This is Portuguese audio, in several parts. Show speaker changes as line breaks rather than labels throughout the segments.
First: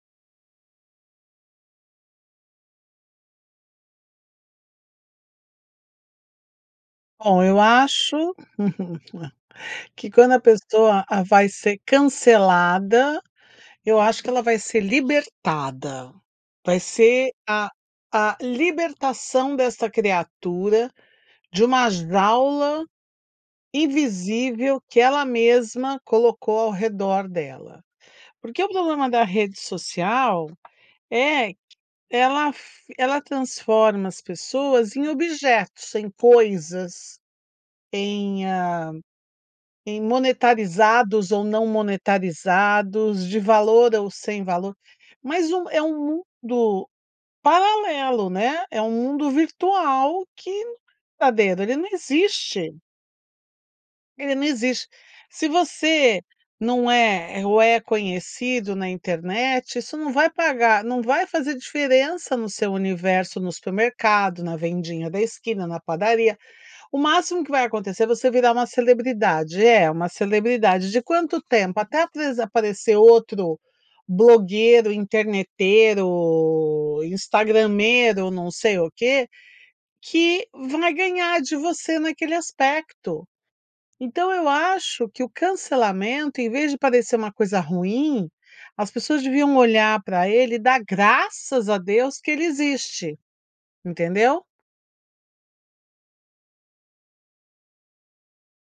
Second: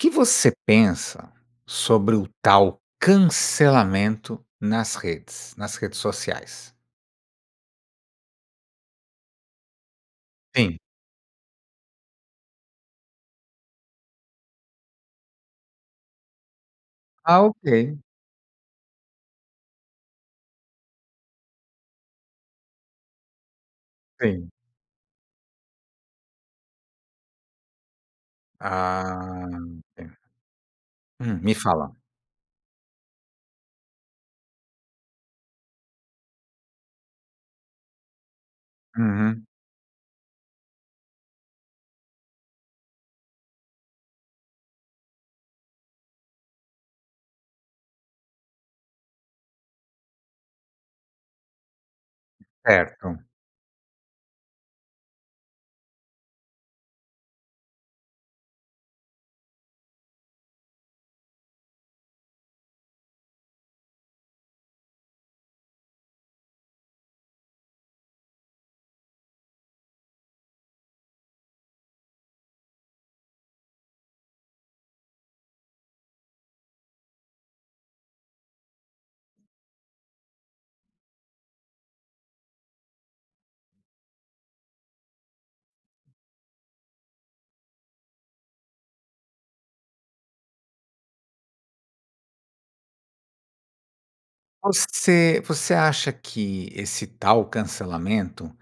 O que você pensa sobre o tal cancelamento nas redes nas redes sociais?
Bom eu acho, que quando a
Sim.
pessoa a vai ser cancelada, eu acho que ela vai ser libertada, vai ser
Ah,
a
ok.
a libertação desta criatura, de uma jaula
Sim.
invisível que ela mesma colocou ao redor dela. Porque o problema da
Ah,
rede
ent
social,
Hum,
é
me
q
fala.
ela f ela transforma as pessoas em objetos, em coisas, em, hã,
Uhum.
em monetarizados ou não monetarizados, de valor ou sem valor, mas um é um mundo paralelo, né, é um mundo virtual que não é verdadeiro. Ele não existe.
Certo.
Ele não existe. Se você não é ou é conhecido na internet, isso não vai pagar não vai fazer diferença no seu universo, no supermercado, na vendinha da esquina, na padaria. O máximo que vai acontecer, é você virar uma celebridade. É uma celebridade, de quanto tempo? Até apres aparecer outro blogueiro, interneteiro, instagrameiro, não sei o quê. Que vai ganhar de você naquele aspecto. Então, eu acho que o cancelamento, em vez de parecer uma coisa ruim, as pessoas deviam olhar pra ele e dar graças a Deus que ele existe. Entendeu?
Você você acha que esse tal cancelamento,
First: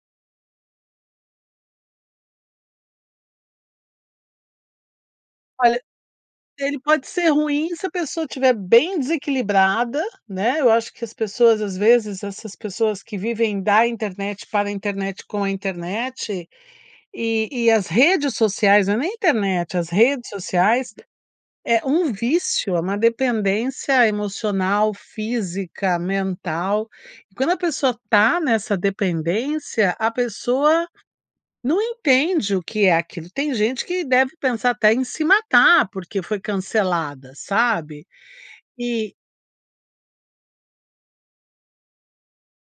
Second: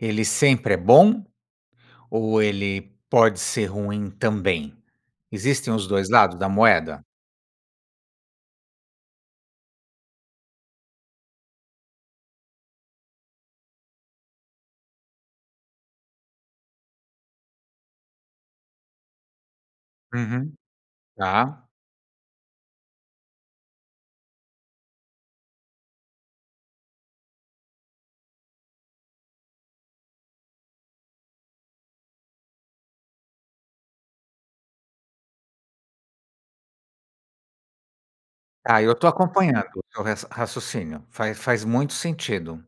ele sempre é bom? Ou ele pode ser ruim também? Existem
Olha,
os dois lados da
ele
moeda?
pode ser ruim se a pessoa estiver bem desequilibrada, né? Eu acho que as pessoas, às vezes, essas pessoas que vivem da internet, para internet, com a internet. E e as redes sociais, não é nem internet, as redes
Uhum,
sociais
tá.
é um vício, é uma dependência, emocional, física, mental. E quando a pessoa tá nessa dependência, a pessoa não entende o que é aquilo. Tem gente que deve pensar até em se matar porque foi cancelada, sabe.
Ah, eu tô
E
acompanhando o seu raci raciocínio, faz faz muito sentido.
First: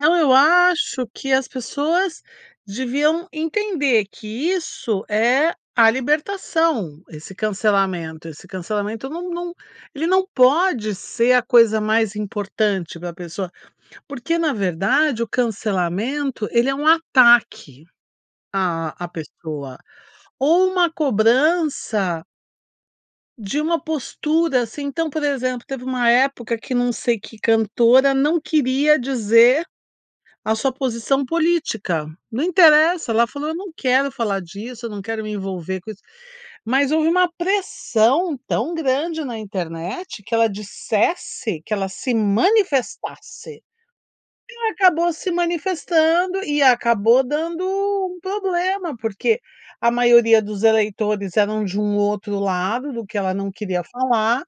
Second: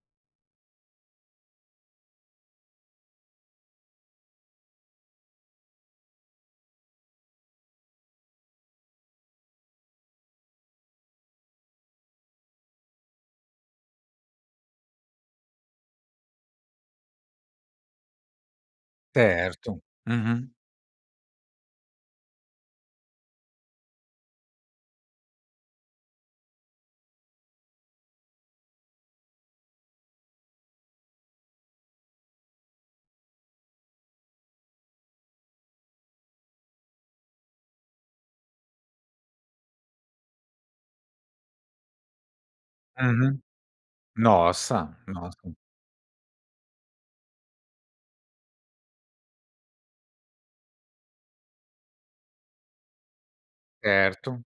Então, eu acho que as pessoas deviam entender que isso é a libertação, esse cancelamento. Esse cancelamento num num ele não pode ser a coisa mais importante para a pessoa. Porque na verdade o cancelamento ele é um ataque a a pessoa,
Certo. Uhum.
ou uma cobrança de uma postura assim, então por exemplo, teve uma época que não sei que cantora não queria dizer a sua posição política. Não interessa, ela falou: "Eu não quero falar disso, eu não quero me envolver com isso." Mas houve uma pressão tão grande na internet, que ela dissesse, que ela se
Uhum.
manifestasse. E ela
Nossa,
acabou se
nossa.
manifestando e acabou dando um problema. Porque a maioria dos eleitores eram de um outro lado, do que ela não queria
Certo,
falar,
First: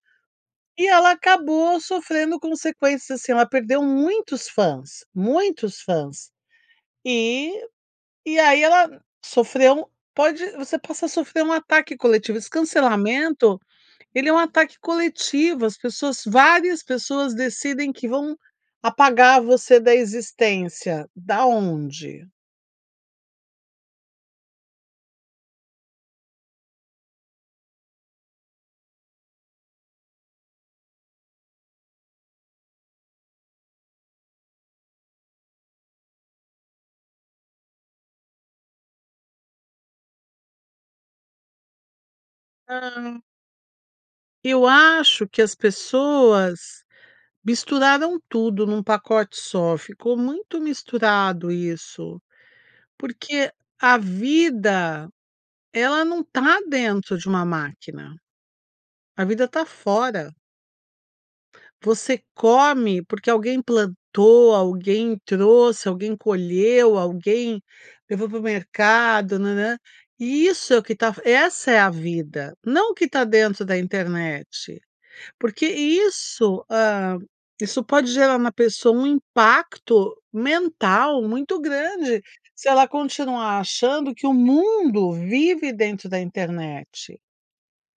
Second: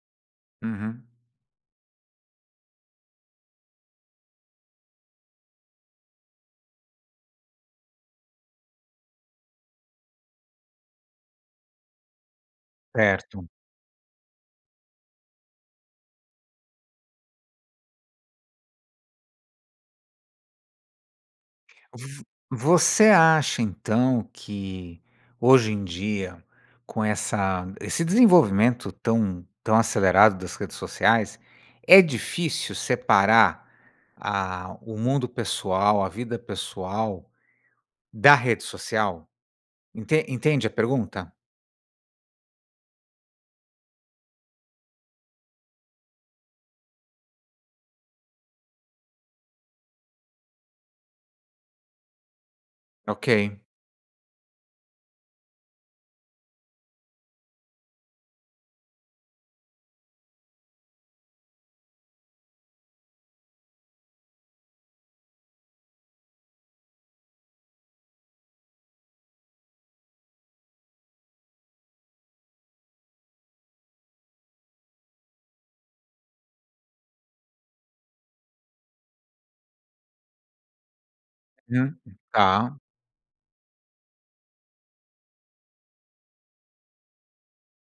e
uhum.
ela acabou sofrendo consequências, assim, ela perdeu muitos fãs, muitos fãs, e e aí ela sofreu pode você possa sofrer um ataque coletivo, esse
Certo.
cancelamento ele é um ataque coletivo, as pessoas várias pessoas decidem que vão apagar você da existência. Da
Vo
onde?
você acha então que, hoje em dia, com essa esse desenvolvimento tão tão acelerado das redes sociais, é difícil separar, ah, o mundo pessoal, a vida pessoal, da rede social? Ente entende a pergunta?
Hã. Eu acho que as pessoas misturaram tudo num pacote só, ficou muito misturado isso. Porque
Ok.
a vida, ela não tá dentro de uma máquina. A vida tá fora. Você come porque alguém plantou, alguém trouxe, alguém colheu, alguém levou para o mercado, nã, nã, e isso é o que tá essa é a vida. Não o que tá dentro da internet. Porque isso, hã, isso pode gerar na pessoa um impacto mental muito
Uhum,
grande, se
tá.
ela continuar achando que o mundo vive dentro da internet.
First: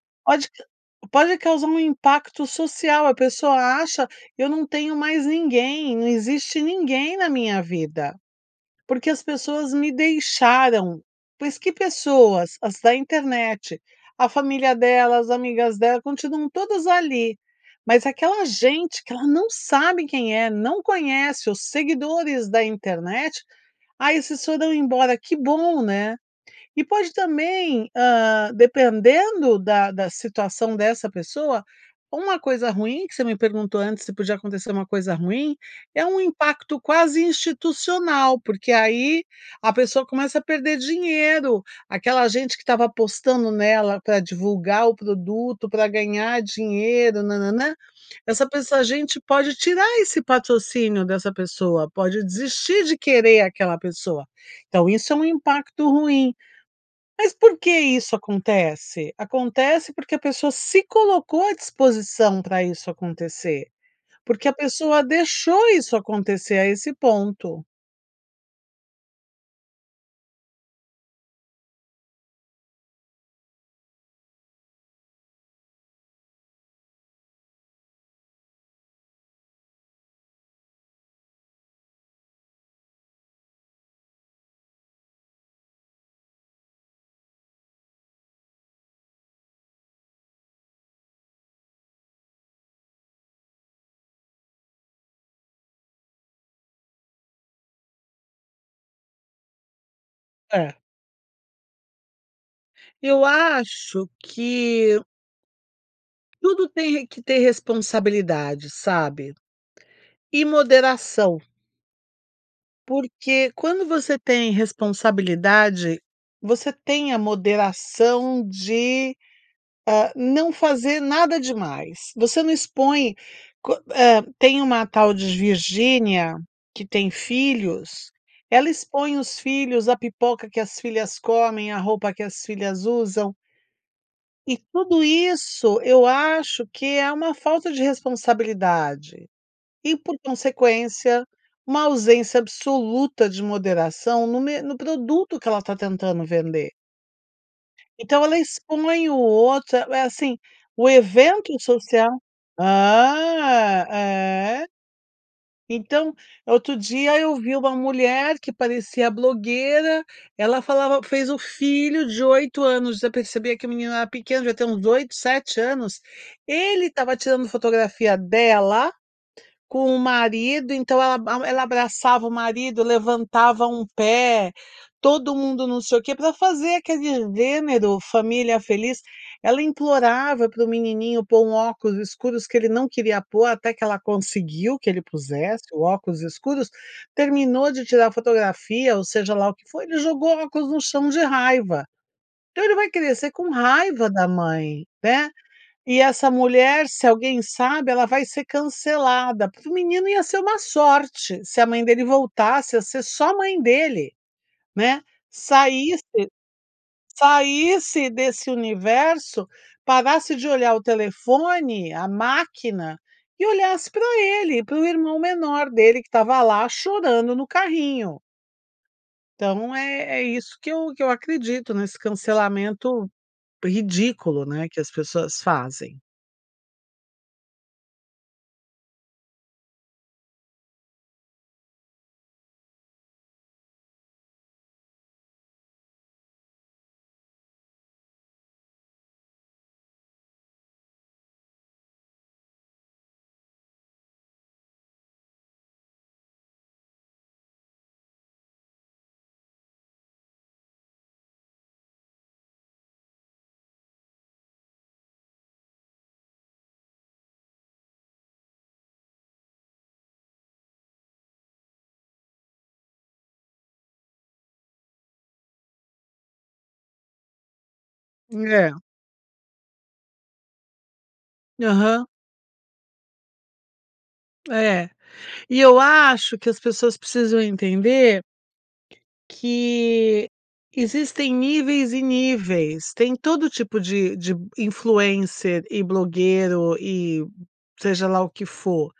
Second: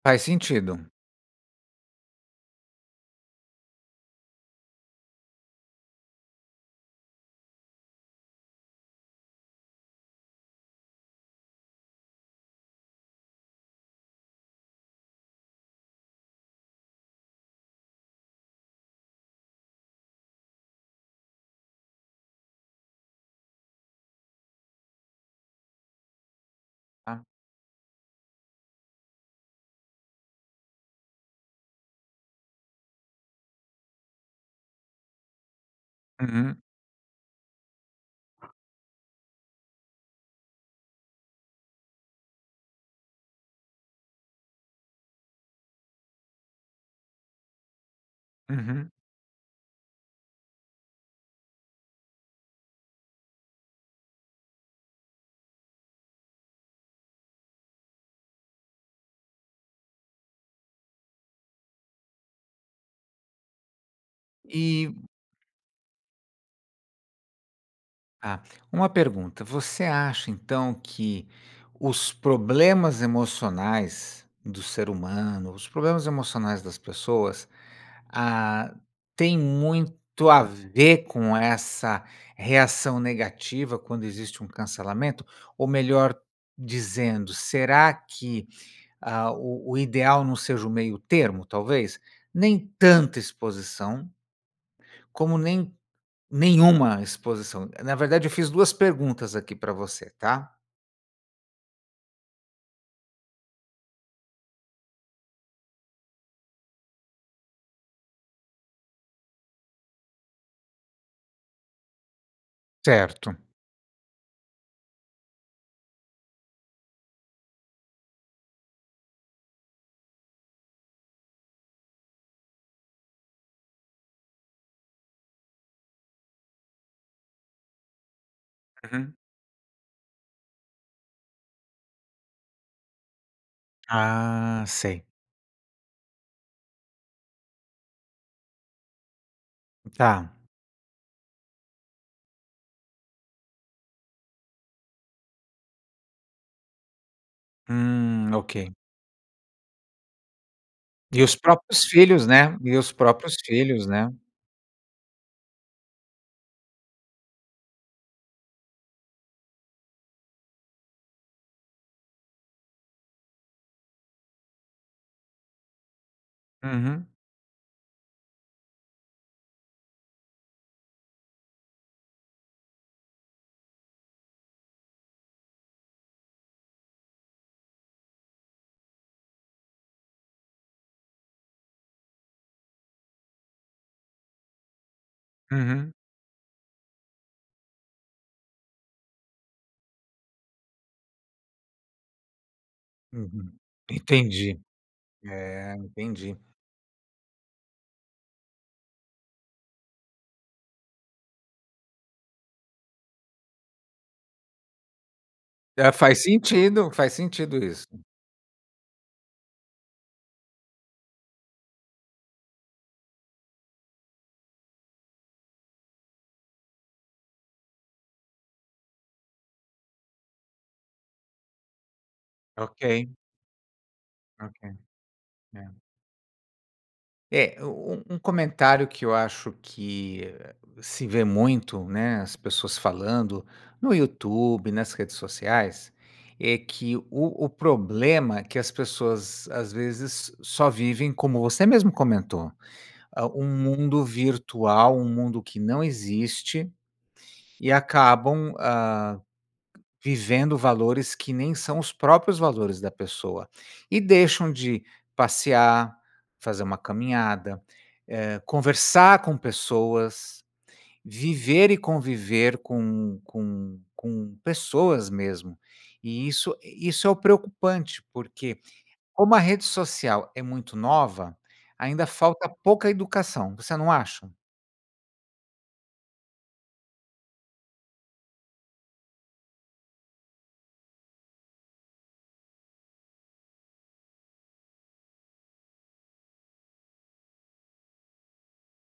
Faz
Pode ca
sentido.
pode causar um impacto social, a pessoa acha. "Eu não tenho mais ninguém, não existe ninguém na minha vida, porque as pessoas me deixaram." Mas que pessoas? As da internet. A família dela, as amigas dela, continuam todas ali, mas aquela gente que ela não sabe quem é, não conhece, os seguidores da internet. "Aí esses foram embora." Que bom, né? E pode
Tá.
também, hã, dependendo da da situação dessa pessoa, uma coisa ruim, que você me perguntou antes se podia acontecer uma coisa ruim. É o
Uhum.
impacto quase institucional, porque aí a pessoa começa a perder dinheiro, aquela gente que estava apostando nela pra divulgar o produto, pra ganhar dinheiro, na, na, nã. Essa pessoa a
Uhum.
gente pode tirar esse patrocínio dessa pessoa, pode desistir de querer aquela pessoa. Então isso é um impacto ruim. Mas por que isso acontece? Acontece porque a pessoa se colocou à disposição pra isso acontecer. Porque a
E
pessoa deixou isso acontecer a esse ponto.
Tá. Uma pergunta: Você acha então que os problemas emocionais do ser humano, os problemas emocionais das pessoas, ah, tem muito a ver com essa reação negativa quando existe um cancelamento? Ou melhor dizendo, será que a o o ideal não seja o meio termo talvez? Nem tanta exposição como nem nenhuma exposição. Na verdade eu fiz 2 perguntas aqui pra você, tá?
É. Eu acho que tudo tem re que ter responsabilidade, sabe. E moderação.
Certo.
Porque quando você tem responsabilidade, você tem a moderação de, hã, não fazer nada demais. Você não expõe qu eh, tem uma tal de Virgínia que tem filhos, ela
Uhum.
expõe os filhos, a pipoca que as filhas comem, a roupa que as filhas usam. E,
Ah,
tudo
sei.
isso, eu acho que é uma falta de responsabilidade. E por
Tá.
consequência, uma ausência absoluta de moderação no me no produto que ela está tentando vender. Então
Hum,
ela
ok.
expõe o outro, é é assim, o
E os
evento
próprios
social.
filhos, né. E os próprios
Hã.
filhos, né.
É. Então, outro dia, eu vi uma mulher que parecia blogueira, ela falava fez o filho de 8 anos, já percebia que o menino era pequeno, devia ter uns 8, 7 anos, ele
Uhum.
estava tirando fotografia dela com o marido. Então ela a mu ela abraçava o marido levantava um pé, todo mundo não sei o que, pra fazer aquele gênero família feliz. Ela implorava pro menininho pôr um óculos escuros, que ele não queria pôr, até que ela conseguiu que ele pusesse o
Uhum.
óculos escuros. Terminou de tirar fotografia ou, seja lá o que foi, ele jogou o óculos no chão de raiva. Então ele vai crescer com
Uhum.
raiva da
Entendi,
mãe, né.
eh,
E essa
entendi.
mulher, se alguém sabe, ela vai ser cancelada para o menino ia ser uma sorte, se a mãe dele voltasse a ser só a mãe dele, né,
É,
saísse
faz sentido, faz sentido isso.
saísse desse universo parasse de olhar o telefone, a máquina, e olhasse pra ele, para o irmão menor dele que estava lá chorando no carrinho. Então, é é isso que eu que eu acredito, nesse cancelamento
Ok.
ridículo,
Ok.
né, que as pessoas
É.
fazem.
É, um um um comentário que eu acho que se vê muito, né, as pessoas falando, no Youtube, nas redes sociais, é que o o problema é que as pessoas, às vezes, só vivem como você mesmo comentou, hã, um mundo virtual, um mundo que não existe, e acabam, hã, vivendo valores que nem são os próprios valores da pessoa. E deixam de: passear, fazer uma caminhada, eh, conversar com pessoas, viver e conviver com com com pessoas mesmo. E isso e isso é o preocupante, porque
É.
como a rede social é muito nova,
Aham.
ainda falta pouca educação, você não acha?
É. E eu acho que as pessoas precisam entender que existem níveis e níveis. Tem todo tipo de de influencer e blogueiro, e seja lá o que for,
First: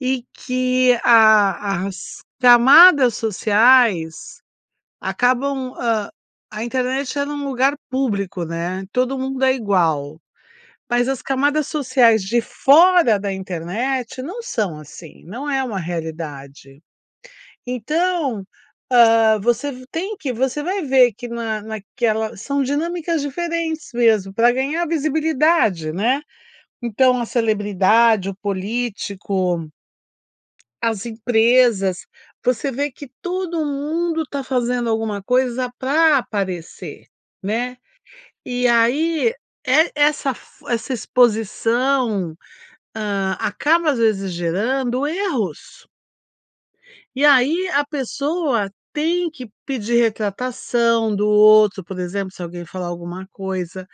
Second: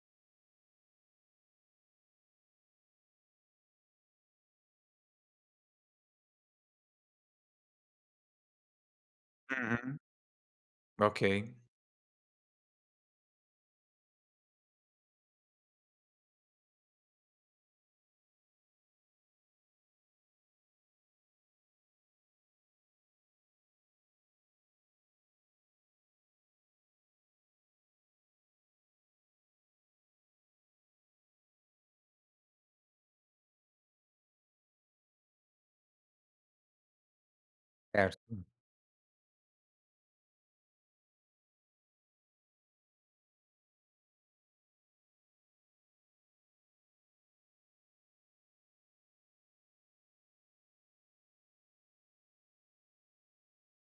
e que a as camadas sociais acabam, hã, a internet ela é um lugar público, né, todo mundo é
Aham.
igual, mas as
Ok.
camadas sociais de fora da internet não são assim, não é uma realidade. Então, hã, você ve tem que, você vai ver que na naquela são dinâmicas diferentes mesmo para ganhar visibilidade, né, então a celebridade, o político as empresas, você vê que todo mundo tá fazendo alguma coisa pra aparecer, né.
Certo.
E aí e essa fo essa exposição, hã, acaba às vezes, gerando erros. E aí, a pessoa tem que pedir retratação do outro, por exemplo, se alguém falar alguma coisa,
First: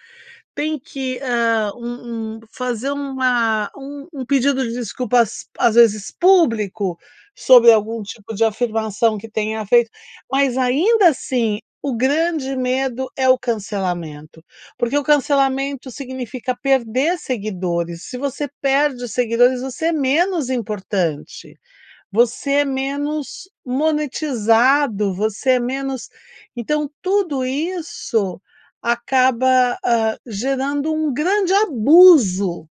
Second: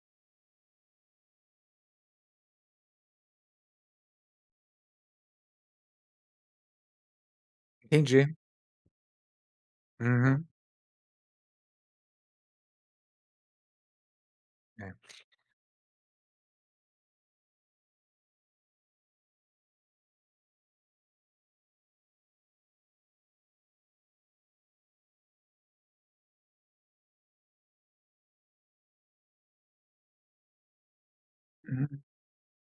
tem que, hã, um um fazer uma um um pedido de desculpas, às vezes, público sobre algum tipo
Entendi.
de afirmação que tenha feito,
Uhum.
mas ainda assim o grande medo é o cancelamento,
É.
porque o cancelamento significa perder seguidores, se você perde seguidores, você é menos importante, você é menos monetizado, você é menos então tudo isso acaba, hã, gerando um grande
[unintelligible]
abuso.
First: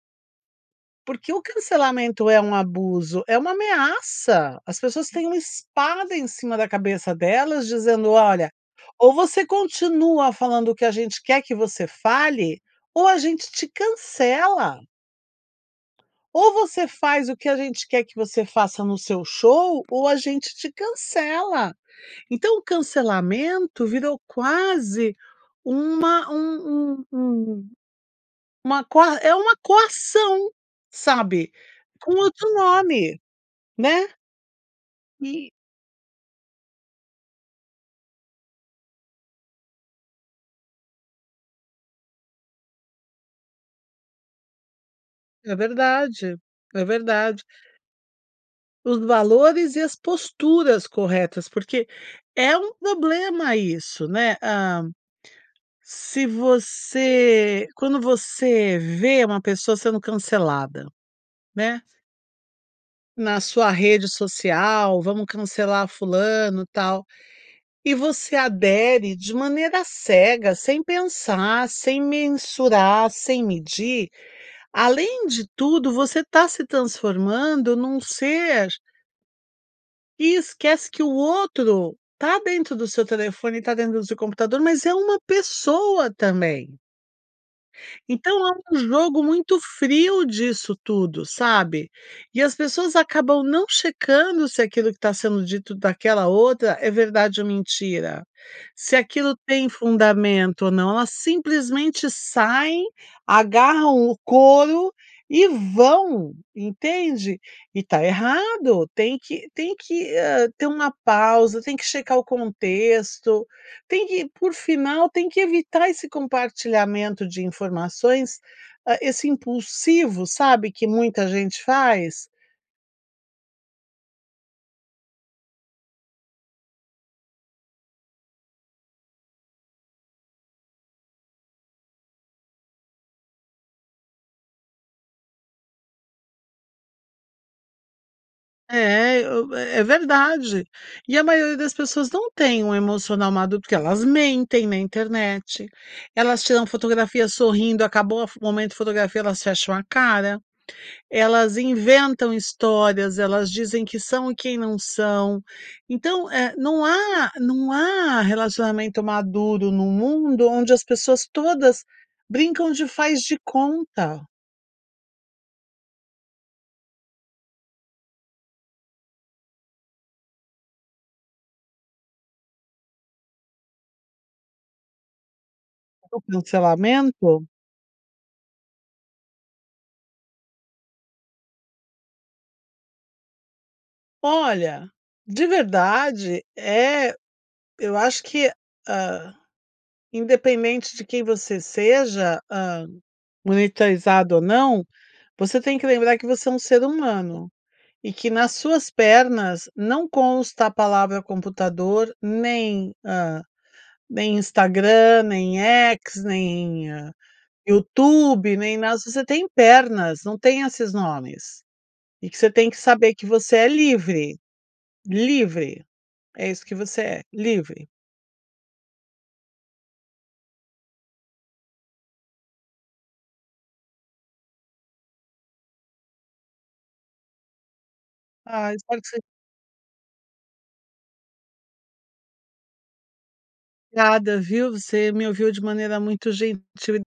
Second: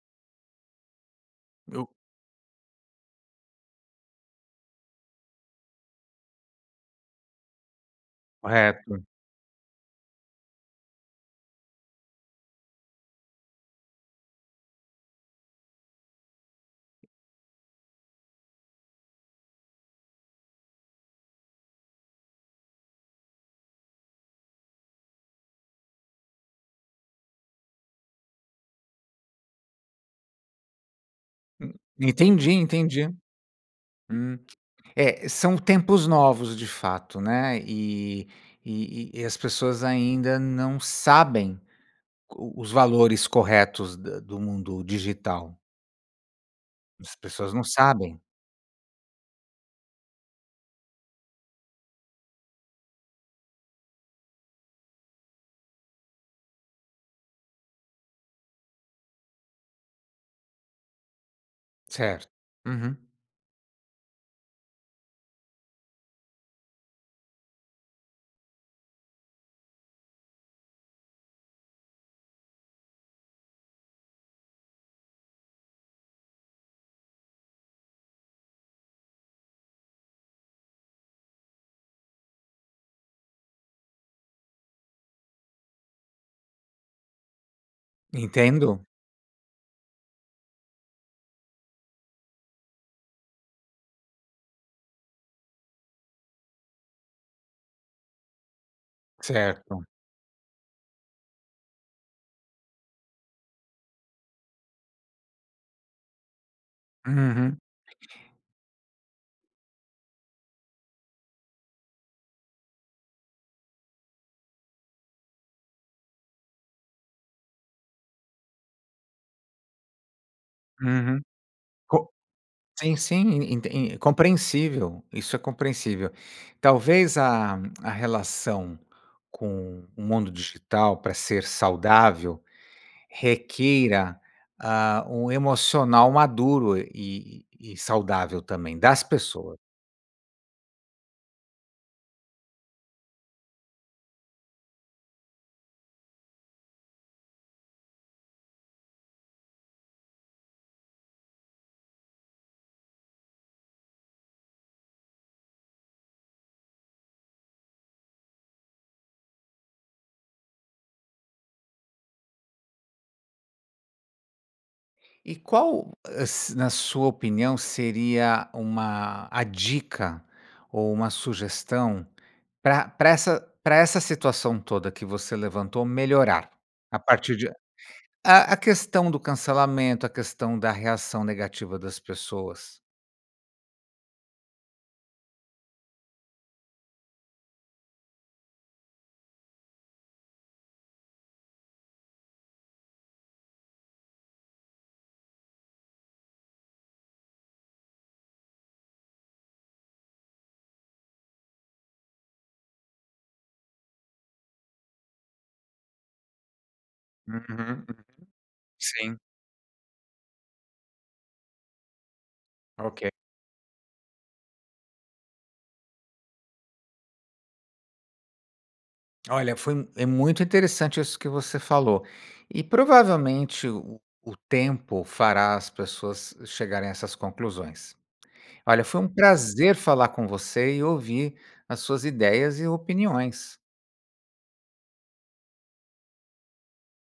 Porque o
Eu
cancelamento é um abuso, é uma ameaça. As pessoas têm uma espada em cima da cabeça delas dizendo: "Olha,
Correto.
ou você continua falando o que a gente quer que você fale ou a gente te cancela." "Ou você faz o que a gente quer que você faça no seu show ou a gente te cancela." Então, o cancelamento virou quase uma um um um uma coa é uma coação, sabe,
Hum.
com
Entendi,
outro
entendi.
nome, né?
Hum, é,
E
são tempos novos, de fato, né. E e e as pessoas ainda não sabem qu os valores corretos da do mundo
É
digital.
verdade. É
As
verdade.
pessoas não sabem.
Os valores e as posturas corretas, porque é um problema isso né, hã. Se você quando você vê uma pessoa sendo cancelada, né.
Certo, uhum.
Na sua rede social, vamos cancelar fulano, tal. E você adere de maneira cega, sem pensar, sem mensurar, sem medir, além de tudo você tá se transformando num ser E esquece que o outro tá dentro do seu telefone, tá dentro do seu computador, mas é uma pessoa também. Então é um
Entendo.
jogo muito frio disso tudo, sabe? E as pessoas acabam não checando se aquilo que tá sendo dito daquela outra é verdade ou mentira, se aquilo tem
Certo.
fundamento ou não. Elas simplesmente saem, agarram o couro e vão, entende?
Uhum.
E tá errado, tem que tem que, hã, ter uma pausa, tem que checar o contexto, tem que por final tem que evitar esse compartilhamento de informações, hã, esse impulsivo, sabe, que
Uhum,
muita gente
co
faz?
sim, sim enten en compreensível, isso é compreensível. Talvez a a relação com o mundo digital pra ser saudável, requeira, ah, o emocional maduro e e saudável também das
É, e o
pessoas.
é verdade. E a maioria das pessoas não tem um emocional maduro, porque elas mentem na internet, elas tiram fotografia sorrindo acabou a fo o momento fotografia elas fecham a cara. Elas inventam histórias, elas dizem que são e quem não são. Então não há não há relacionamento maduro num mundo onde as pessoas todas brincam de faz de conta.
E qual es na sua opinião, seria uma a dica ou uma sugestão pra pra essa pra essa situação toda que você levantou
O
melhorar, a partir
cancelamento?
de a A questão do cancelamento? A questão da reação negativa das pessoas?
Olha, de verdade eh, eu acho que, hã, independentemente de quem você seja, hã, monitorizado ou não, você tem que lembrar que você é um ser humano e que nas suas pernas não consta a palavra computador, nem hã, nem Instagram, nem X, nem
Uhum. Uhum.
YouTube, nem nada. Se
Sim.
você tem pernas, não tem esses nomes e que você tem que
Ok.
saber que você é livre. Livre! É isso que você é: livre.
Olha, foi é muito interessante isso que você falou e provavelmente o o o tempo fará as pessoas hã chegarem a essas conclusões.
Ah
Olha, foi
espero
um
que se
prazer falar com você e ouvir as suas ideias e opiniões.
Obrigada, viu? Você me ouviu de maneira muito gentil e